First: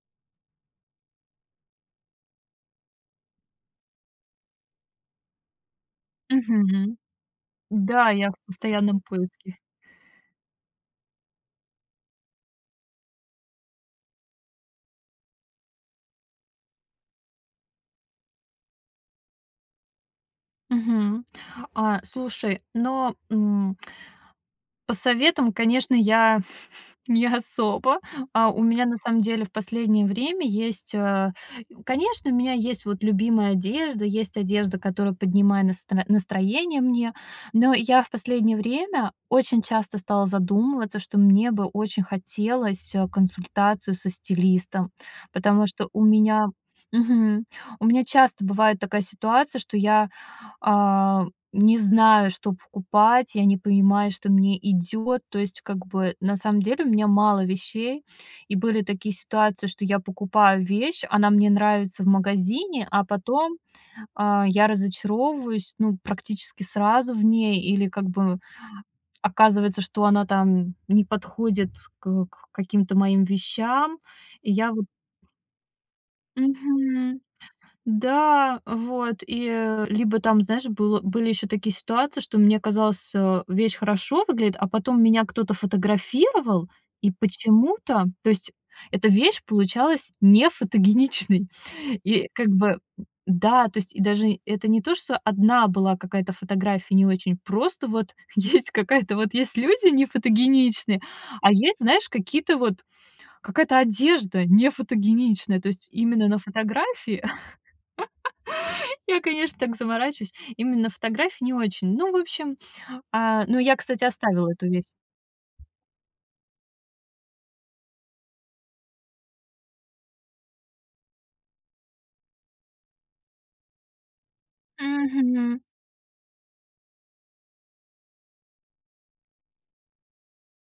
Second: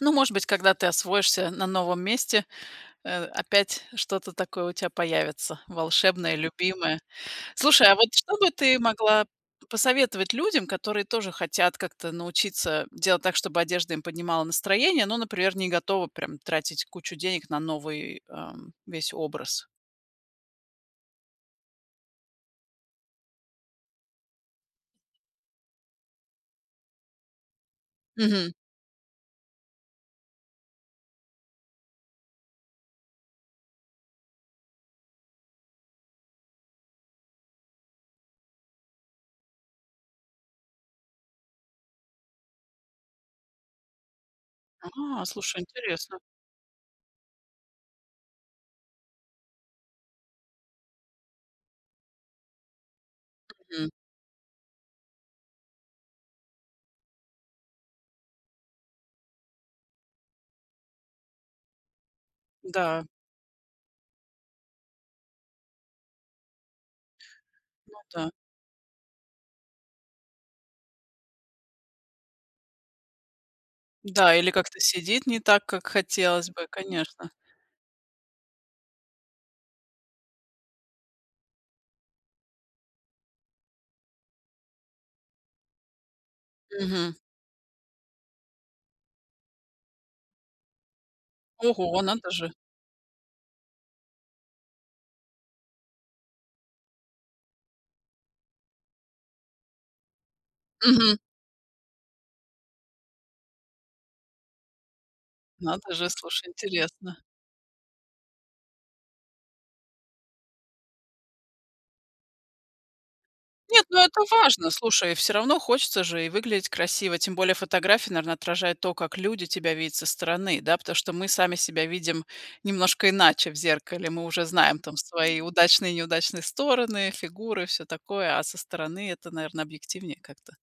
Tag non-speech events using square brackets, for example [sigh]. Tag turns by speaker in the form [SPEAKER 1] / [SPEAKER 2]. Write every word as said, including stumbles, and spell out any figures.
[SPEAKER 1] Ну, может быть, когда ты освоишься на новом месте, э, опять что-то такое у тя появится волшебное и
[SPEAKER 2] Мгм.
[SPEAKER 1] любимое. Слушай, а вот
[SPEAKER 2] Да, я в
[SPEAKER 1] что бы ты
[SPEAKER 2] постоянном
[SPEAKER 1] могла
[SPEAKER 2] поиске. [chuckles]
[SPEAKER 1] посоветовать людям, которые тоже хотят как-то научиться делать так, чтобы одежда им поднимала настроение, но, например, не готовы прям тратить кучу денег на новый, ам, весь образ?
[SPEAKER 2] Мгм. А, слушай, но м По советам, конечно, я [chuckles] не особо. А,
[SPEAKER 1] Мгм.
[SPEAKER 2] у меня на самом деле в последнее время есть, а Конечно, у меня есть вот любимая одежда, есть одежда, которая поднимает настро настроение мне. Но я в последнее время очень часто стала задумываться, что мне бы очень хотелось, а, консультацию со стилистом,
[SPEAKER 1] А, слушай,
[SPEAKER 2] потому что у
[SPEAKER 1] интересно.
[SPEAKER 2] меня мгм, у меня часто бывает такая ситуация, что я, а, не знаю, что покупать, я не
[SPEAKER 1] Мгм.
[SPEAKER 2] понимаю, что мне идёт. То есть как бы на самом деле у меня мало вещей. И были такие ситуации, что я покупаю вещь, она мне нравится в магазине,
[SPEAKER 1] Да.
[SPEAKER 2] а потом, а, я разочаровываюсь, ну, практически сразу в ней, или
[SPEAKER 1] Ну
[SPEAKER 2] как
[SPEAKER 1] да.
[SPEAKER 2] бы оказывается, что она там не подходит к к каким-то моим вещам.
[SPEAKER 1] Да, или
[SPEAKER 2] И я
[SPEAKER 1] как-то
[SPEAKER 2] вот
[SPEAKER 1] сидит не так, как хотелось бы,
[SPEAKER 2] Мгм.
[SPEAKER 1] конечно.
[SPEAKER 2] Да, вот. И, э, либо там, знаешь, был были ещё такие ситуации, что мне казалось, а, вещь хорошо выглядит, а потом меня кто-то фотографировал, и
[SPEAKER 1] Мгм.
[SPEAKER 2] почему-то То есть эта вещь получалась нефотогеничной.
[SPEAKER 1] Ого,
[SPEAKER 2] И
[SPEAKER 1] надо
[SPEAKER 2] как
[SPEAKER 1] же.
[SPEAKER 2] бы м-да, то есть и даже это не то, что одна была какая-то фотография не очень, просто вот есть какая-то вот есть люди нефотогеничные,
[SPEAKER 1] Мгм.
[SPEAKER 2] а есть, знаешь, какие-то вот какая-то одежда нефотогеничная. То есть
[SPEAKER 1] Надо же,
[SPEAKER 2] именно на
[SPEAKER 1] слушай, интересно.
[SPEAKER 2] фотографии [laughs] я, конечно, так заморачиваюсь, именно на фотографии не очень. Ну, в общем. А, но я,
[SPEAKER 1] Нет, ну,
[SPEAKER 2] кстати,
[SPEAKER 1] это
[SPEAKER 2] оставила эту
[SPEAKER 1] важно,
[SPEAKER 2] вещь.
[SPEAKER 1] слушай. Всё равно хочется же и выглядеть красиво. Тем более фотография, наверно, отражает то, как люди тебя видят со стороны. Да, потому что мы сами себя видим немножко иначе в зеркале. Мы уже знаем там свои
[SPEAKER 2] Мгм.
[SPEAKER 1] удачные и неудачные стороны, фигуры, всё такое, а со стороны это, наверно, объективнее как-то.